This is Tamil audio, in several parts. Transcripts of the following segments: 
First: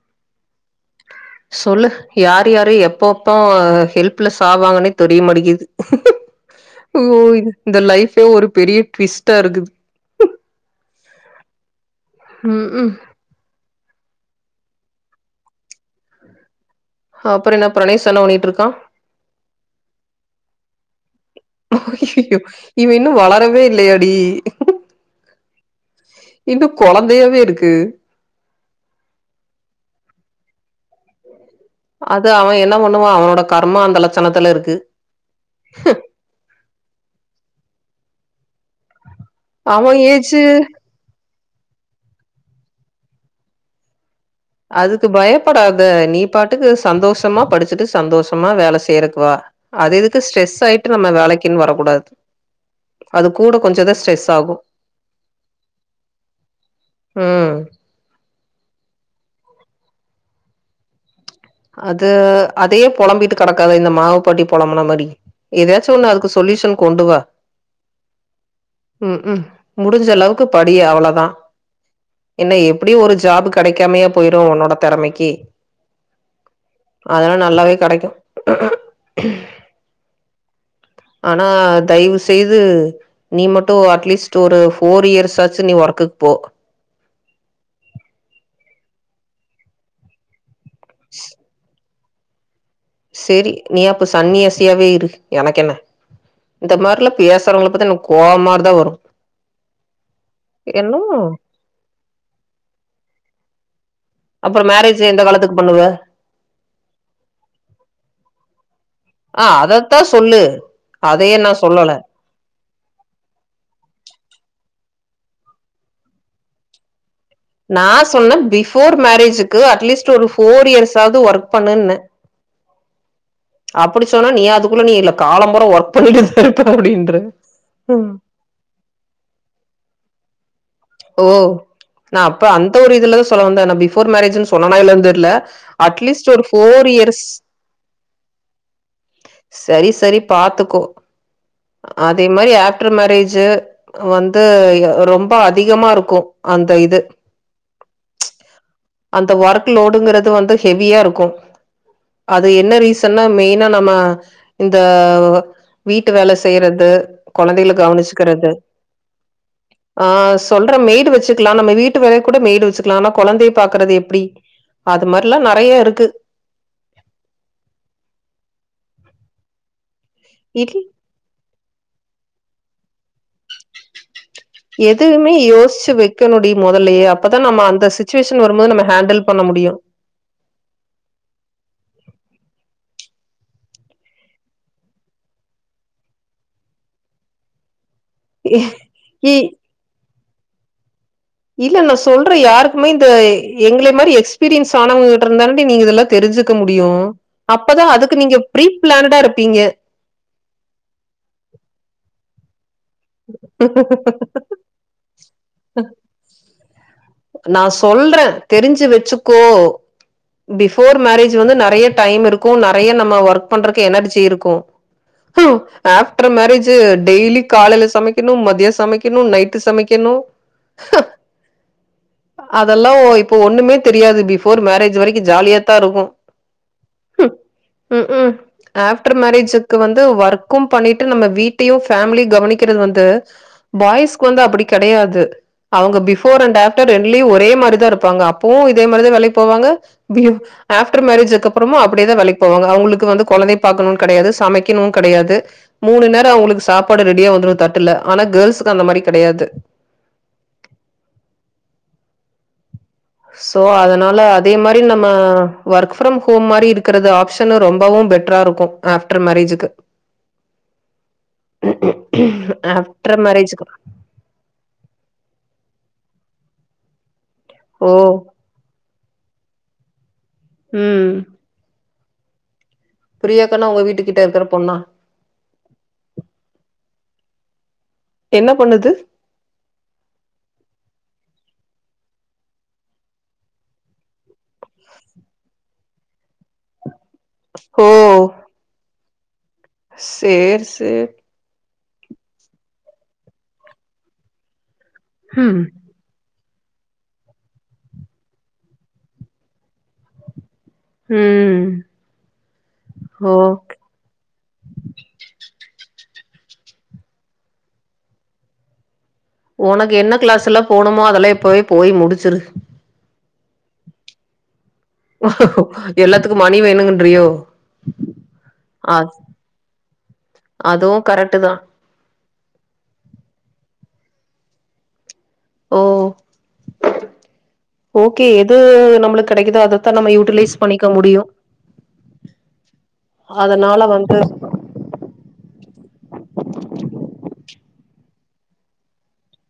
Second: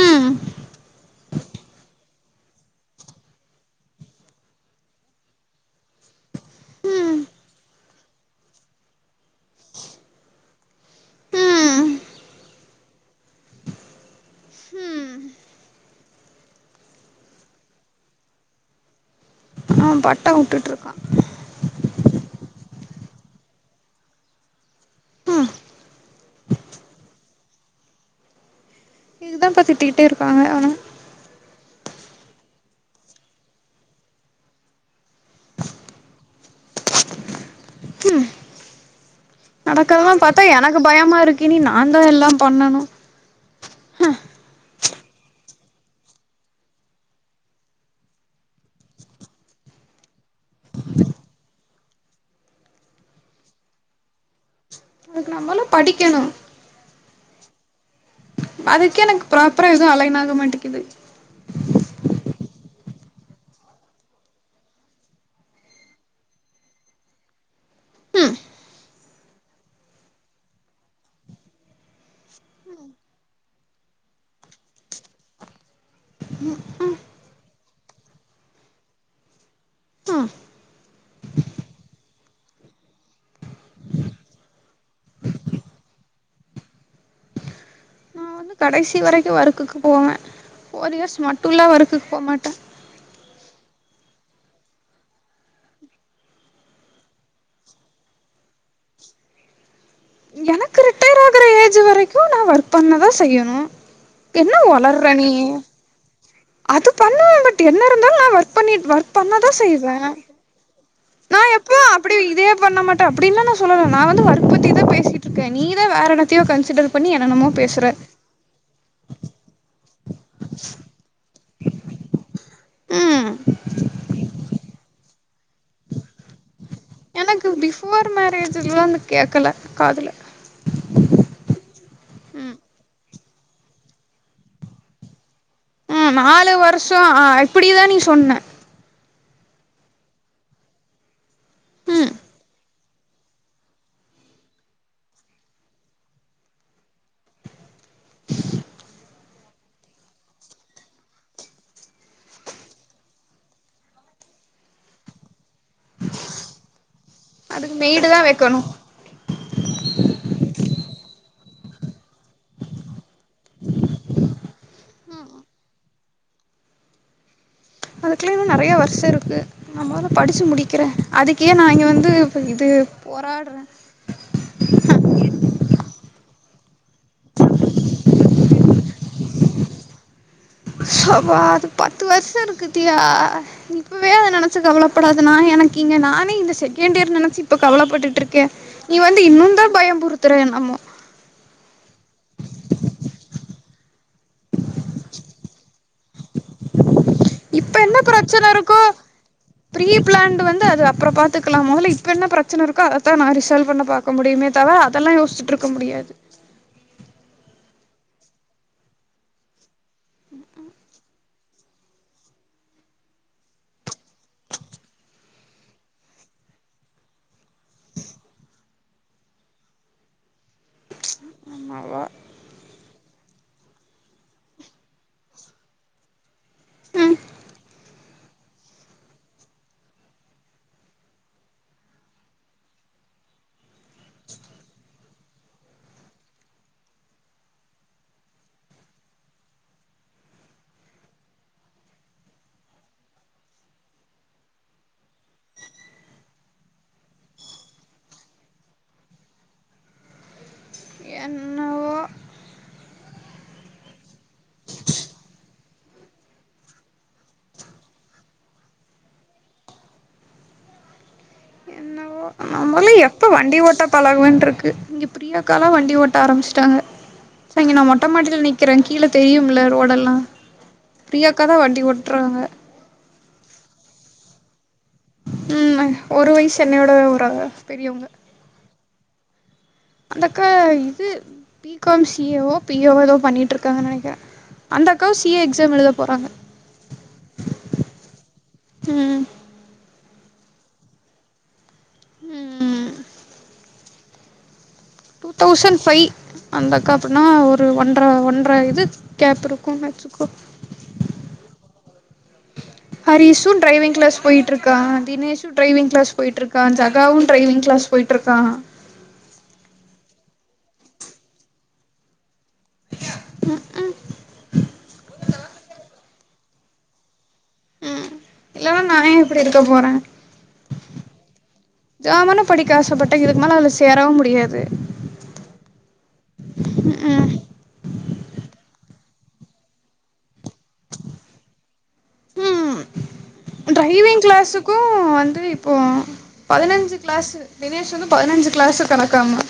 ம் சொல்லு யார் யாரு எப்போப்போ ஹெல்ப்ல சாவாங்கன்னே தெரிய மாட்டேங்குது ம் இந்த லைஃபே ஒரு பெரிய டிவிஸ்டா இருக்குது ம் ம் ம் ம் அ அப்புறோ என்ன பிரணேஷ் என்ன பண்ணிட்ருக்கா ஆ பட்டோ வுட்டுட் இருக்கா எப் இவ இன்னு வளரவே இல்லையாடி ம் இன்னு கொழந்தையாவே இருக்கு ப்பா திட்டிக்கிட்டே இருக்காங்க அவ அது அவ என்ன பண்ணுவா அவனோட கர்மா அந்த லட்சணத்துல இருக்கு ம் ஆமா நடக்கறதெல்லா ஏஜு பாத்தா எனக்கு பயமா இருக்கு இனி நாந்தா எல்லாம் பண்ணனு அதுக்கு பயப்படாத நீ பாட்டுக்கு சந்தோஷமா படுச்சுட்டு சந்தோஷமா வேல செய்யறக்கு வா அது இதுக்கு ஸ்ட்ரெஸ் ஆயிட்டு நம்ம வேலைக்குன் வரக்கூடாது அது கூட கொஞ்சதா ஸ்ட்ரெஸ் ஆகு மொதல படிக்கணு ம் அதுக்கே எனக்கு பிராப்புரா எது அலைன் ஆக மாட்டிக்குது அது அதையே பொழம்பிட்டு கெடக்காத இந்த மாவுபட்டி பொழம்புன மாரி எதயாச்சு ஒண்ணு அதுக்கு சொல்யூஷன் கொண்டு வா ம் ம் ம் முடுஞ்ச அளவுக்கு படி அவ்ளோதா என்ன எப்டி ஒரு ஜாப்பு கெடைக்காமையா போயிரு உன்னோட தெறமைக்கு அதெல்லா நல்லாவே கெடைக்கு ம் ஆனா தயவுசெய்து நீ மட்டு அட்லீஸ்ட் ஒரு ஃபோர் இயர்ஸ்சாச்சு நீ ஒர்க்குக் போ நா வந்து கடைசி வரைக்கு வொறுக்குக்கு போவ ஃபோர் இயர்ஸ் மட்டுல்லா வொறுக்கு போமாட்ட சேரி நீ அப்ப சன்னியாசியாவே இரு எனக்கு என்ன இந்த மாரிலா பேசுறவங்கள பாத்த எனக்கு கோவமாதா வரு எனக்கு என்னு ரிட்டையர் ஆகுற ஏஜ் வரைக்கு நா ஒர்க் பண்ணதா செய்யணு என்ன அப்றோ மேரேஜ் ஒளர்ற எந்த நீ காலத்துக்கு பண்ணுவ அது பண்ணுவ பட் என்ன இருந்தாலு நா ஒர்க் பண்ணிட் ஒர்க் ஆ பண்ணாத செய்வ அதத்தா சொல்லு அதையே நா எப்ப சொல்லல அப்டி இதே பண்ண மாட்டே அப்டின்ன நா சொல்லல நா வந்து வற்புத்திதா பேசே இருக்க நீதா வோரென்னத்தயோ கன்சிடர் பண்ணி என்னென்னமோ பேசுற நா சொன்னே பிஃபோர் மேரேஜ்க்கு அட்லீஸ்ட் ஒரு ஃபோர் இயர்ஸ் ஆது ஒர்க் பண்ணு ம் அப்டி சொன்னா நீ அதுக்குள்ள நீ இ காலம்புரா ஒர்க் பண்ணிட்டே சார் எனக்கு பிஃபோர் மேரேஜ்ல்லாந்து கேக்கல காதுல ஓ நா அப்ப ம் அந்த ஒரு இதுலதா சொல்ல வந்த பிஃபோர் மேரேஜ்ன்னு சொன்னனா இல்லயான் தெரில ம் நாலு வருஷ இப்டிதா நீ சொன்ன சரி சரி பாத்துக்கோ ம் அதே மாதிரி ஆக் ட்ரு மேரேஜ்ஜூ வந்து ரொம்ப அ அதிகமா இருக்கு அந்த இது [inaudible] அந்த ஒர்க் லோடுங்கிறது வந்து ஹெவியா இருக்கு அது என்ன ரீசன்னா மெயினா நம்ம இந்த வீட்டு வேலை செய்றது கொழந்தைகல அதுக்கு மெய்டு தா கவனிச்சுக்கிறது வெக்கணு ஆ சொ அப்பறம் மெய்டு வச்சுக்கலா நம்ம வீட்டு வேலைக்கு கூட மெய்டு வச்சுக்கலா ஆனா கொழந்தைய பாக்குறது எப்டி அது மாரில்லா நெறைய இருக்கு அதுக்குல இன்னு நெறைய வருஷ இருக்கு நம்ம தா படிச்சு இல் முடிக்கிறே அதுக் இதுக்கே நா இங்க வந்து இப்ப இது போராடுறே எதுமே யோசிச்சு வக்கணு டி முதல்லயே அப் அப்பதா நம்ம அந்த சிச்சுவேஷன் வரும்போது நம்ம ஹேண்டில் பண்ண முடியும் சப்பா அது பத்து வருஷ இருக்குத்தியா இப்பவே அது நெனைச்சு கவலைப்படாதுனா எனக்கு இங்க நானே இந்த செகண்ட் இயர் நெனைச்சு இப்ப கவலைப்பட்டுட் ட்ருக்கே நீ வந்து இ இன்னும் தா பயம் புறுத் [unintelligible] இல்ல நா சொல்றே யாருக்குமே இந்த எங்களை மாரி எக்ஸ்பீரியன்ஸ் ஆனவங்க கிட்ட இருந்தானே நீங்க இதெல்லா தெரிஞ்சுக்க முடியும் இப்ப என்ன பிரச்சன இருக்கு இருப்பீங்க பிரீபிளான்ட் வந்து அது அப்பறம் பாத்துக்கலா மொதல்ல இப்ப என்ன பிரச் சின்ன இருக் அதா நா ரிசால்வ் பண்ண பாக்க முடியுமே தவிர அதெல்லா யோசிச்சிட்டு இருக்க முடியாது நா சொல்றே தெரிஞ்சு வச்சுக்கோ பிஃபோர் மேரேஜ் வந்து நெறய டைம் இருக்கு நெறைய நம்ம ஒர்க் பண்றக்கு எனர்ஜி இருக்கு ஆப்டர் மேரஜ்ஜூ டெய்லி காலைல சமைக்கணு மதிய சமைக்கணு நைட்டு சமைக்கணு அ என்னவோ அதெல்லா ஒப் இப்போ ஒண்ணுமே தெரியாது பிவோர் மேரேஜ் வரைக்கு ஜாலியாத்தா இருக்கு ம் உம் ம் ஆப்டர் மேரேஜக்கு வந்து ஒர்க்கும் பண்ணிட்டு நம்ம வீட்டையும் ஃபேமிலிய கவனிக்க சமைகிறது வந்து பாய்ஸ்க்கு வந்து அப்டி கெடயாது அவுங்க பிஃபோர் அண்ட் ஆப்டர் ரெண்டுலயு ஒரே மாரி தா இருப்பாங்க அப்பவு இதே மாரி தா வேலைக்கு போவாங்க ஆப்டர் மேரேஜூ அதுக்கப்பறமு அப்டியே தா வேலைக்கு போவாங்க வந்து கொழந்தைய பாக்கணு கெடயாது சமைக்கணு கெடயாது மூனு நேரோ அவுங்களுக்கு சாப்பாடு ரெடியா வந்து தட்டுல ஆனா கேர்ள்ஸுக்கு அந்த மாரி கெடயாது என்னவோ சோ அதனால அதே மாரி நம்ம ஒர்க் ஃப்ரம் ஹோம் மாரி இருக்குறது ஆப்ஷன் ரொம்பவு பெட்டரா இருக்கு ஆப்டர் மேரேஜுக்கு நம்மள ஆஃப்டர் எப்ப வண்டி மேரேஜ்க்கு ஓட்டா பழகவேன்ற இருக்கு இங்க பிரியாக்கலா வண்டி ஓட்ட ஆரம்பிச்சு டாங்க நா இங்க ஓ மொட்ட மாடில நிக்குறே கீழ தெரியும்ல ரோடெல்லா ம் பிரியாக்காதா வண்டி ஓட்டு ட்ராங்க பிரியாக்கானா ஒங்க வீட்டுக்கிட்ட இருக்க பொண்ணா உம் ஒரு வயசு என்னையோட ஒரு என்ன பண்ணுது அந்த அக்கா இது பி கம் சி ஏ ஓ பி ஏ ஓ ஏதோ பண்ணிட்டு இருக்காங்கன்னு நெனக்குறே அந்த அக்காவ சிஏ எக்ஸாம் எழுத போறாங்க ஓ ம் சேரி சேரி ம் டூ ம் தௌசண்ட் ஃபைவ் அந்தக்கா எப்டினா ஒரு ஒன்ற ஒன்றை இது கேப் இருக்குனு வெச்சுக்கோ ம் ஹரிசு ஓகே டிரைவிங் கிளாஸ் போயிட்டு இருக்கா தினேசு டிரைவிங் கிளாஸ் போயிட்டு இருக்கா ஜகாவு டிரைவிங் கிளாஸ் போயிட்டு இருக்கா ஒனக்கு என்ன கிளாஸ்ல்லா போனுமோ அதெல்லா இப்பவே போய் முடிச்சிரு உ உ எல்லாத்துக்கு மணி வேணுங்றியோ உம் இல்லனா நா இப்டி இருக்க போறே அதுவு கரெக்ட்டு தா ஜாமனு படிக்க ஆசப்பட்டே இதுக்கு மேல சேரவு முடியாது ஓ-ஓகே எது நம்மளுக்கு கெடைக்குதோ அததா நம்ம யூட்டிலைஸ் பண்ணிக்க முடியு உம் அதனால வந்து டிரைவிங் கிளாஸுக்கு வந்து இப்போ பதினஞ்சி கிளாஸு தினேஷ் வந்து பதனஞ்சி கிளாஸு கணக்காமா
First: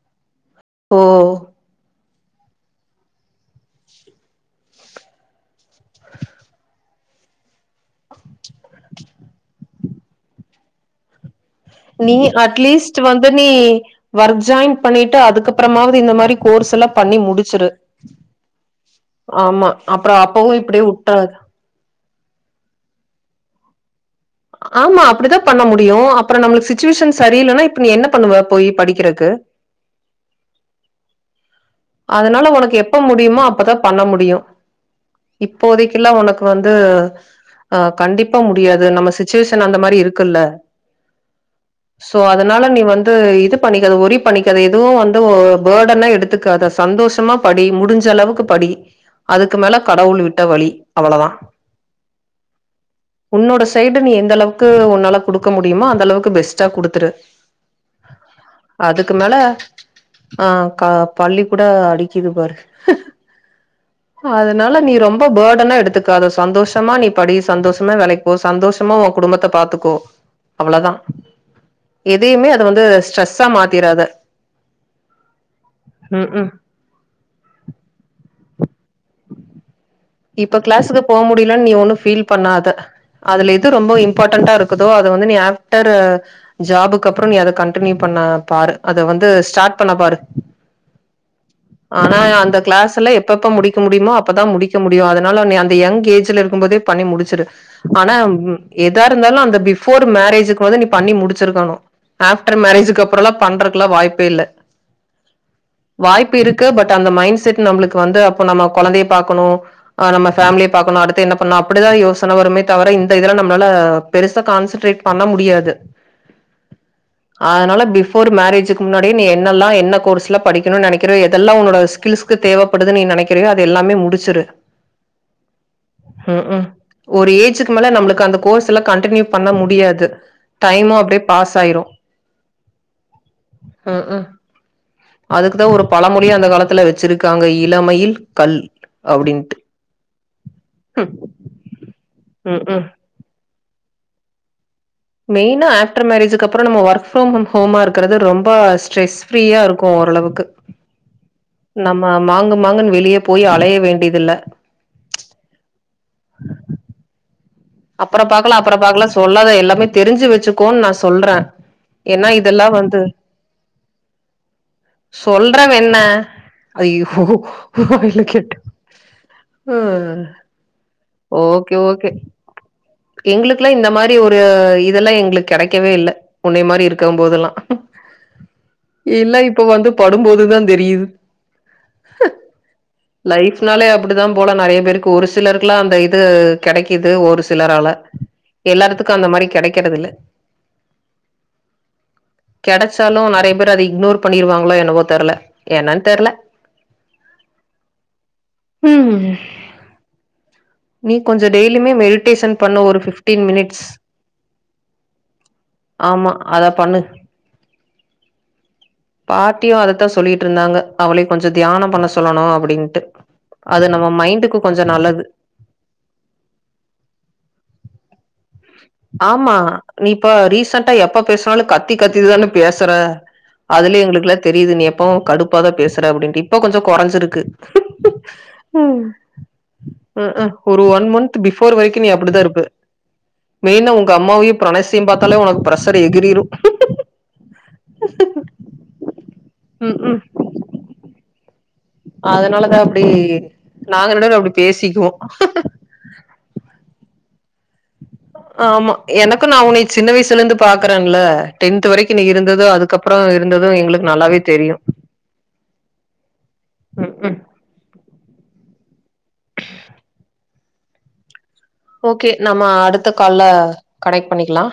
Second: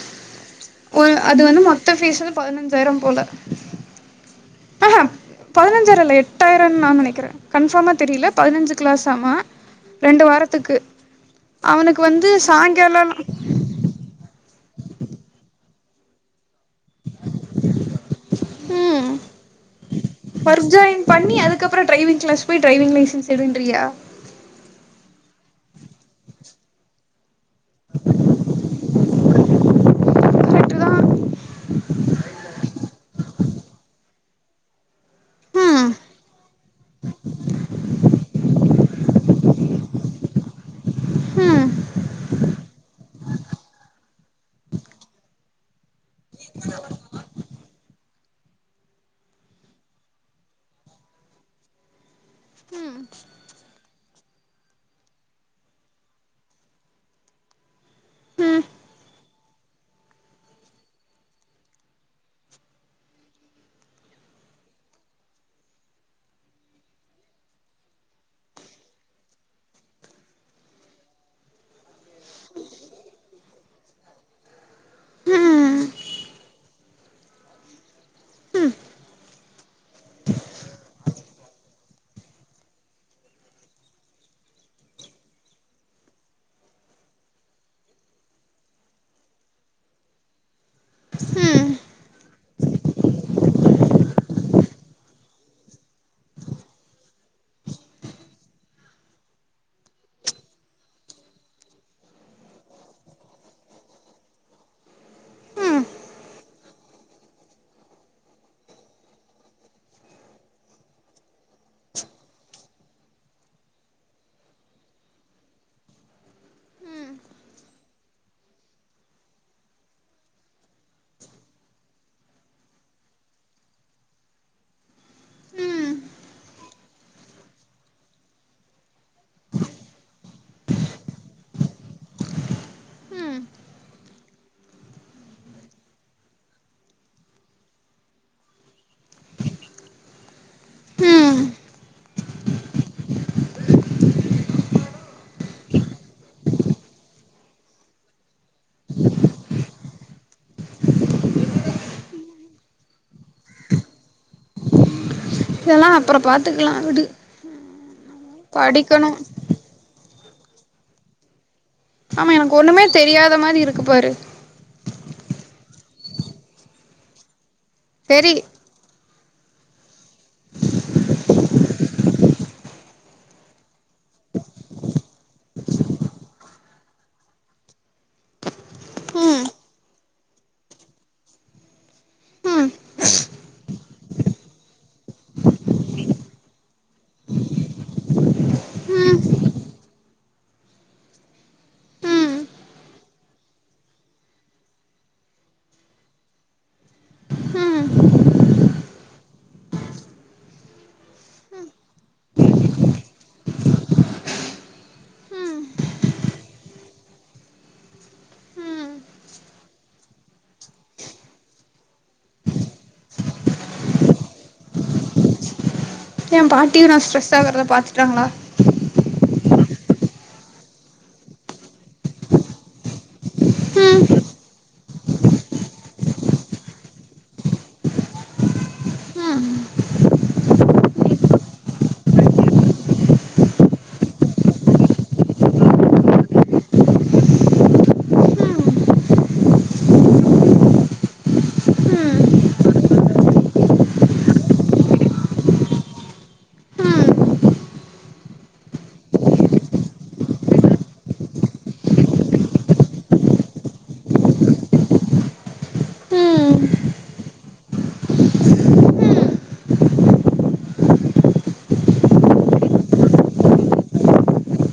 உள் அது ஓ வந்து மொத்த பீஸு பதினஞ்சாயிர போல ஹ ஹ பதினஞ்சாயிர இல்ல எட்டாயிரோ நாங்களே- க்கிறே கன்ஃபாமா தெரியல பதினஞ்சு கிளாஸாமா ரெண்டு வாரத்துக்கு அவனுக்கு நீயி வந்து அட்லீஸ்ட் சாயங்காலம் வந்து நீ ஒர்க் ஜாயின் பண்ணிட்டு அதுக்கப்புறமாவது இந்த மாரி கோர்ஸ் எல்லா பண்ணி முடிச்சிரு ம் ஆமா அப்புறோ அப்பவு ஒர்க் இப்டியே ஜாயின் உட்றாத பண்ணி அதுக்கப்புறோ டிரைவிங் கிளாஸ் போய் டிரைவிங் லைசன்ஸ் எடுன் றியா ஆமா அப்பிடிதா பண்ண முடியு அப்புற நம்மளுக்கு சிச்சுவேஷன் ச ரியில்லனா இப்ப நீ என்ன பண்ணுவ போய் படிக்கறக்கு கரெக்ட்டு தான் அதனால உனக்கு எப்ப முடியுமோ அப்பதா பண்ண முடியு ம் இப்போதைக்கெல்லா உனக்கு இப்ப வந்து ஆ கண்டிப்பா முடியாது நம்ம சுச்சுவேஷன் அந்த மாரி இருக்குல்ல ம் சோ அதனால நீ வந்து இது பண்ணிக்காத ஒரி பண்ணிக்காத இதுவு வந்து ஆ பர்டனா எடுத்துக்காத சந்தோஷமா படி முடிஞ்ச அளவுக்கு படி அதுக்கு மேல கடவுள் விட்ட வழி அவ்ளதா. ம் உன்னோட சைடு நீ எந்த அளவுக்கு உன்னால குடுக்க முடியுமோ அந்த அளவுக்கு பெஸ்ட்டா குடுத்துரு. ம் அதுக்கு மேல ஆ கா பல்லி கூட அடிக்கிது பாரு. அதனால நீ ரொம்ப பர்டனா எடுத்துக்காத சந்தோஷமா நீ படி சந்தோஷமா வேலைக்கி போ சந்தோஷமா உன் குடும்பத்த பாத்துக்கோ அவ்ளதா எதையுமே அத வந்து ஸ்ட்ரெஸ்ஸா மாத்திராத ம் ம் ம் ம் ம் இப்ப கிளாஸுக்கு போக முடியலன்னு நீ ஒண்ணு ஃபீல் பண்ணாத. அதுல எது ரொம்ப இம்பார்ட்டன்டா இருக்குதோ அத வந்து நீ ஆஃப்டரு ஜாபுக்கு அப்புறோ நீ அத கண்டினியூ பண்ண பாரு. அத வந்து ஸ்டார்ட் பண்ண பாரு. ஆனா அந்த கிளாஸல்ல எப்ப எப்ப முடிக்க முடியுமோ அப்பதா முடி க்க முடியு அதனால நீ அந்த யங் ஏஜுல இருக்கும்போதே பண்ணி முடிச்சிரு. ஆனா ம் ஏதா இருந்தாலு அந்த பிஃபோர் மேரேஜுக்கு வந்து நீ பண்ணி முடிச்சி இருக்கணு ஆஃப்டர் மேரேஜுக்கு அப்புறல்லா பண்றக்கல்லா வாய்ப்பே இல்ல. வாய்ப்பு இருக்கு பட் அந்த மைண்ட் செட் நம்பளுக்கு வந்து அப்ப நம்ம கொழந்தைய பாக்கணு ஆ நம்ம ஃபேமிலிய பாக்கணு அடுத்து என்ன பண்லா அப்பிடிதா யோசன வருமே தவிர இந்த இதுல நம்மளால பெருசா கான்சன்ட்ரேட் பண்ண முடியாது. அதனால பிஃபோர் மேரேஜுக்கு முன்னாடியே நீ என்னல்லா என்ன கோர்ஸ்லா படிக்கணு நெனைக்கிற எதெல்லா உன்னோட ஸ்கில்ஸ்க்கு தேவைப்படுது நீ நெனைக்கிறியோ அது எல்லாமே முடிச்சிரு ம் ம் ம் ம் ஒரு ஏஜுக்கு மேல நம்மளுக்கு அந்த கோர்ஸ் எல்லா கண்டினியூ பண்ண முடியாது. டைமு அப்டியே பாஸ் ஆயிரு ம் ம் ம் அதுக்குதா ஒரு பழமொழியே அந்த காலத்துல வச்சிருக்காங்க இளமையில் கல் அப்டின்ட்டு. ம் ம் ம் மெயினா ஆஃப்டர் மேரேஜுக்கு அப்புறோ நம்ம ஒர்க் ஃப்ரம் ஹோமா இருக்கறது ரொம்ப ஸ்ட்ரெஸ் ஃப்ரீயா இருக்கு ஓரளவுக்கு. நம்ம மாங்கு மாங்குன்னு வெளிய போய் அலைய வேண்டியதில்ல. இதெல்லா அப்புறோ பாத்துக்கலா விடு அப்பற பாக்கலா அப்பற பாக்கலா படிக்கணும் சொல்லாத எல்லாமே தெரிஞ்சு வச்சு க்கோன்னு நா சொல்றே ஏன்னா ஆமா எனக்கு இதெல்லா ஒண்ணுமே வந்து தெரியாத மாரி இருக்கு பாரு ப்ப என்ன ஐயோ இல்ல சரி கேட்டே ஆ ஓகே ஓகே எங்களுக் இல்ல இந்த மாரி ஒரு இதெல்லா எங் ளுக்கு கெடைக்கவே இல்ல உன்னை மாரி இருக்கு போதெல்லா இல்ல ம் இப்ப வந்து படும்போதுதா தெரியுது ஃலைப்னாலே அப்பிடித்தா போல நெறைய பேருக்கு ஒரு சிலருக்குல்லா அந்த இது கெடைக்குது து ஒரு சிலர்லா எல்லாருத்துக்கு அந்த மாரி கெடைக்கிறது இல்ல கெடச்சாலு நெறைய பேர் அத இக்னோர் பண்ணிருவாங்களோ எனவோ தெர்ல என்னான் தெர்ல ம் நீ கொஞ்சோ டெய் ல்லிமே மெடிடேஷன் பண்ணு ஒரு பிஃப்டீன் மினிட்ஸ் ஆமா அத பண்ணு பாட்டியு அதத்தா சொல்லிட்டுருந்தாங்க அவளை கொஞ்சோ தியானம் பண்ண சொல்லணு அப்பிடின்ட்டு அது நம்ம மைண்டுக்கு கொஞ்சோ நல்லது ஏ பாட்டியு நா ஸ்ட்ரெஸ் ஆகுறத பாத்துட்டாங்களா ஆமா நீ இப்ப ரீசன்டா எப்ப பேசுனாலு கத்தி கத்திதான பேசற அதுலயே ம் எங்களுக்குல்லா தெரியுது நீ எப்ப கடுப்பாதா பேசற அப்பிடின்னுட்டு இப்ப கொஞ்சோ குறைஞ்சிருக்கு ம் ஒரு ஒன் மந்த் பிஃபோர் வரிக்கு நீ அப்பிடிதா இருப்ப மெயினா உங்க அம்மாவையு பிரணேசையு பாத்தாலே உனக்கு பிரஷர் எகிரிரு ம் ம் உம் அதுனாலதா அப்பிடி நாங்க என்டாடு அப்பிடி பேசிக்குவோ ம் ஆமா எனக்கு நா உன்னை சின்ன வயசுல இந்து பாக்குறேன்ல்ல டென்த் வரைக்கு நீ இருந்தது அதுக்கப்புறோ இருந்தது எங்களுக்கு நல்லாவே தெரியு ம் ம் உம் [inaudible] ஓகே நம்ம அடுத்த கால்ல கனெக்ட் பண்ணிக்கலா